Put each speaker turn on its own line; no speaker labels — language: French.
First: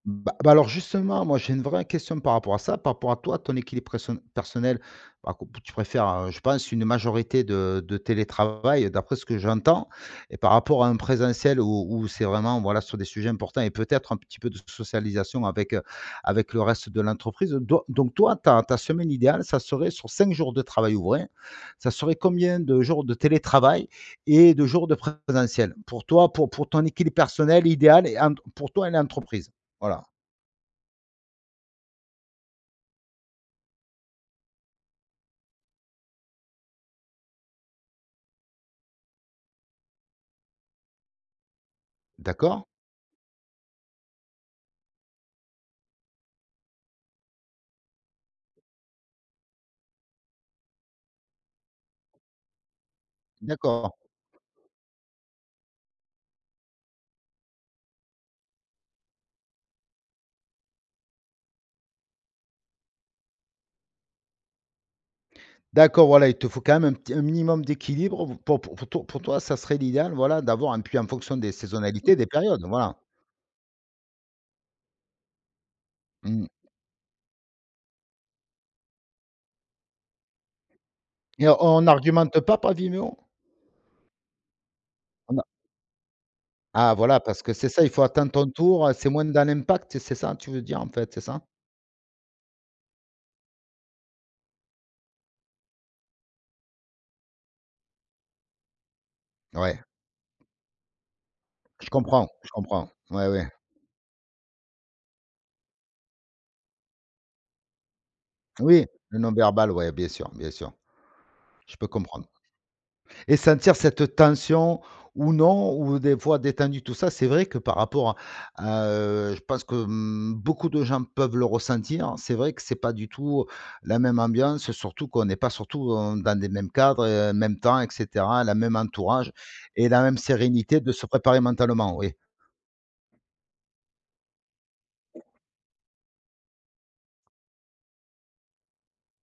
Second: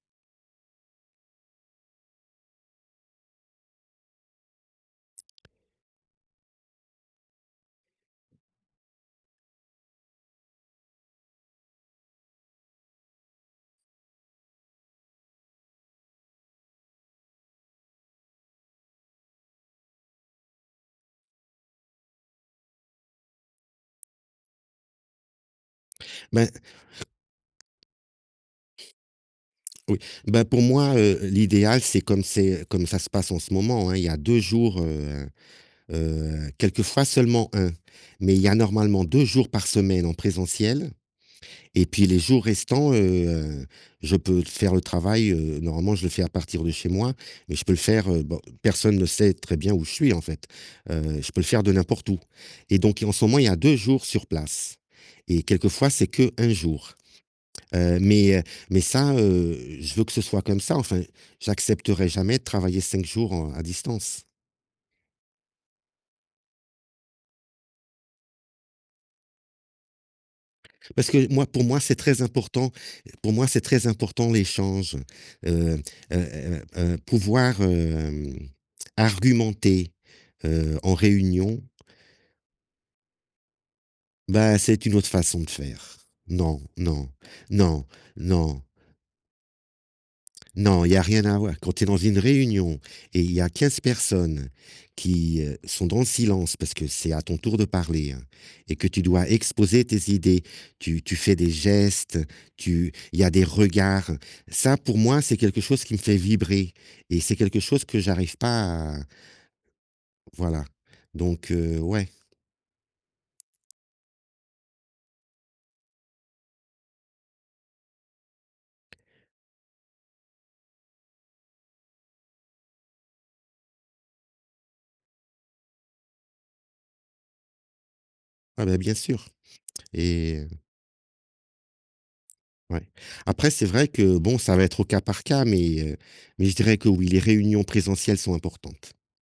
B bah, alors, justement, moi, j'ai une vraie question par rapport à ça, par rapport à toi, ton équilibre preso personnel, alors que tu préfères, heu, je pense une majorité de de télétravail d'après ce que j'entends et par rapport à en présentiel où où c'est vraiment, voilà, sur des sujets importants et peut-être un petit peu de socialisation avec, heu, avec le reste de l'entreprise donc donc toi, ta ta semaine idéale, ça serait sur 5 jours de travail ouvré. Ça serait combien de jours de télétravail et de jours de présentiel? Pour toi, pour
Ben
pour ton équilibre personnel idéal et ent pour toi et l'entreprise,
oui,
voilà.
ben, pour moi, heu, l'idéal, c'est comme c'est comme ça se passe en ce moment, hein, il y a 2 jours, heu heu, quelquefois seulement 1, mais il y a normalement 2 jours par semaine en présentiel et puis les jours
D'accord.
restants, heu, je peux faire le travail, heu normalement, je le fais à partir de chez moi mais je peux le faire, heu, bon, personne ne sait très bien où je suis, en fait, heu, je peux le faire de n'importe où et donc et en ce moment, il y a 2
D'accord.
jours sur place et quelquefois c'est qu' 1 jour, heu, mais heu, mais ça, heu, je veux que ce soit comme ça, enfin, j'accepterai jamais de travailler 5 jours, heu, à distance.
D'accord, voilà, il te faut quand même un petit un minimum d'équilibre p p pour pour toi, ça serait l'idéal, voilà, d'avoir et puis en
Parce que
fonction
moi,
des
pour moi, c'est
saisonnalités,
très
des périodes,
important.
voilà.
Pour moi, c'est très important l'échange, heu heu
Mmh.
heu heu, pouvoir, hem, argumenter, heu, en
Mais
réunion.
on argumente pas par Vimeo?
Bah, c'est une autre
On
façon
a
de faire. Non,
Ah
non,
voilà, parce que c'est ça,
non,
il faut attendre ton
non!
tour, c'est moins dans l'impact, c'est ça tu veux dire,
Non,
en
il y a
fait, c'est
rien à
ça?
voir, quand tu es dans une réunion et il y a 15 personnes qui, heu, sont dans le silence parce que c'est à ton tour de parler, heu, et que tu dois
Ouais.
exposer tes idées, tu tu fais des
Je
gestes,
comprends, je comprends,
tu il y
ouais,
a des
ouais.
regards. Ça, pour moi, c'est quelque chose qui me fait vibrer et c'est quelque chose que j'arrive
Oui,
pas à
le non verbal, ouais, bien sûr, bien
Voilà,
sûr,
donc
je
heu,
peux
ouais.
comprendre. Et sentir cette tension ou non ou des fois, détendu, tout ça, c'est vrai que par rapport à à, heu, je pense que, mmh, beaucoup de gens peuvent le ressentir. C'est vrai que c'est pas du tout la même ambiance surtout qu'on est pas surtout dans des mêmes cadres, heu, même temps et cetera, la
Ah,
même
bah, bien sûr
entourage et la même
et heu
sérénité de se préparer mentalement, oui.
Ouais. Après, c'est vrai que bon, ça va être au cas par cas mais heu, mais je dirais que, oui, les réunions présentielles sont importantes.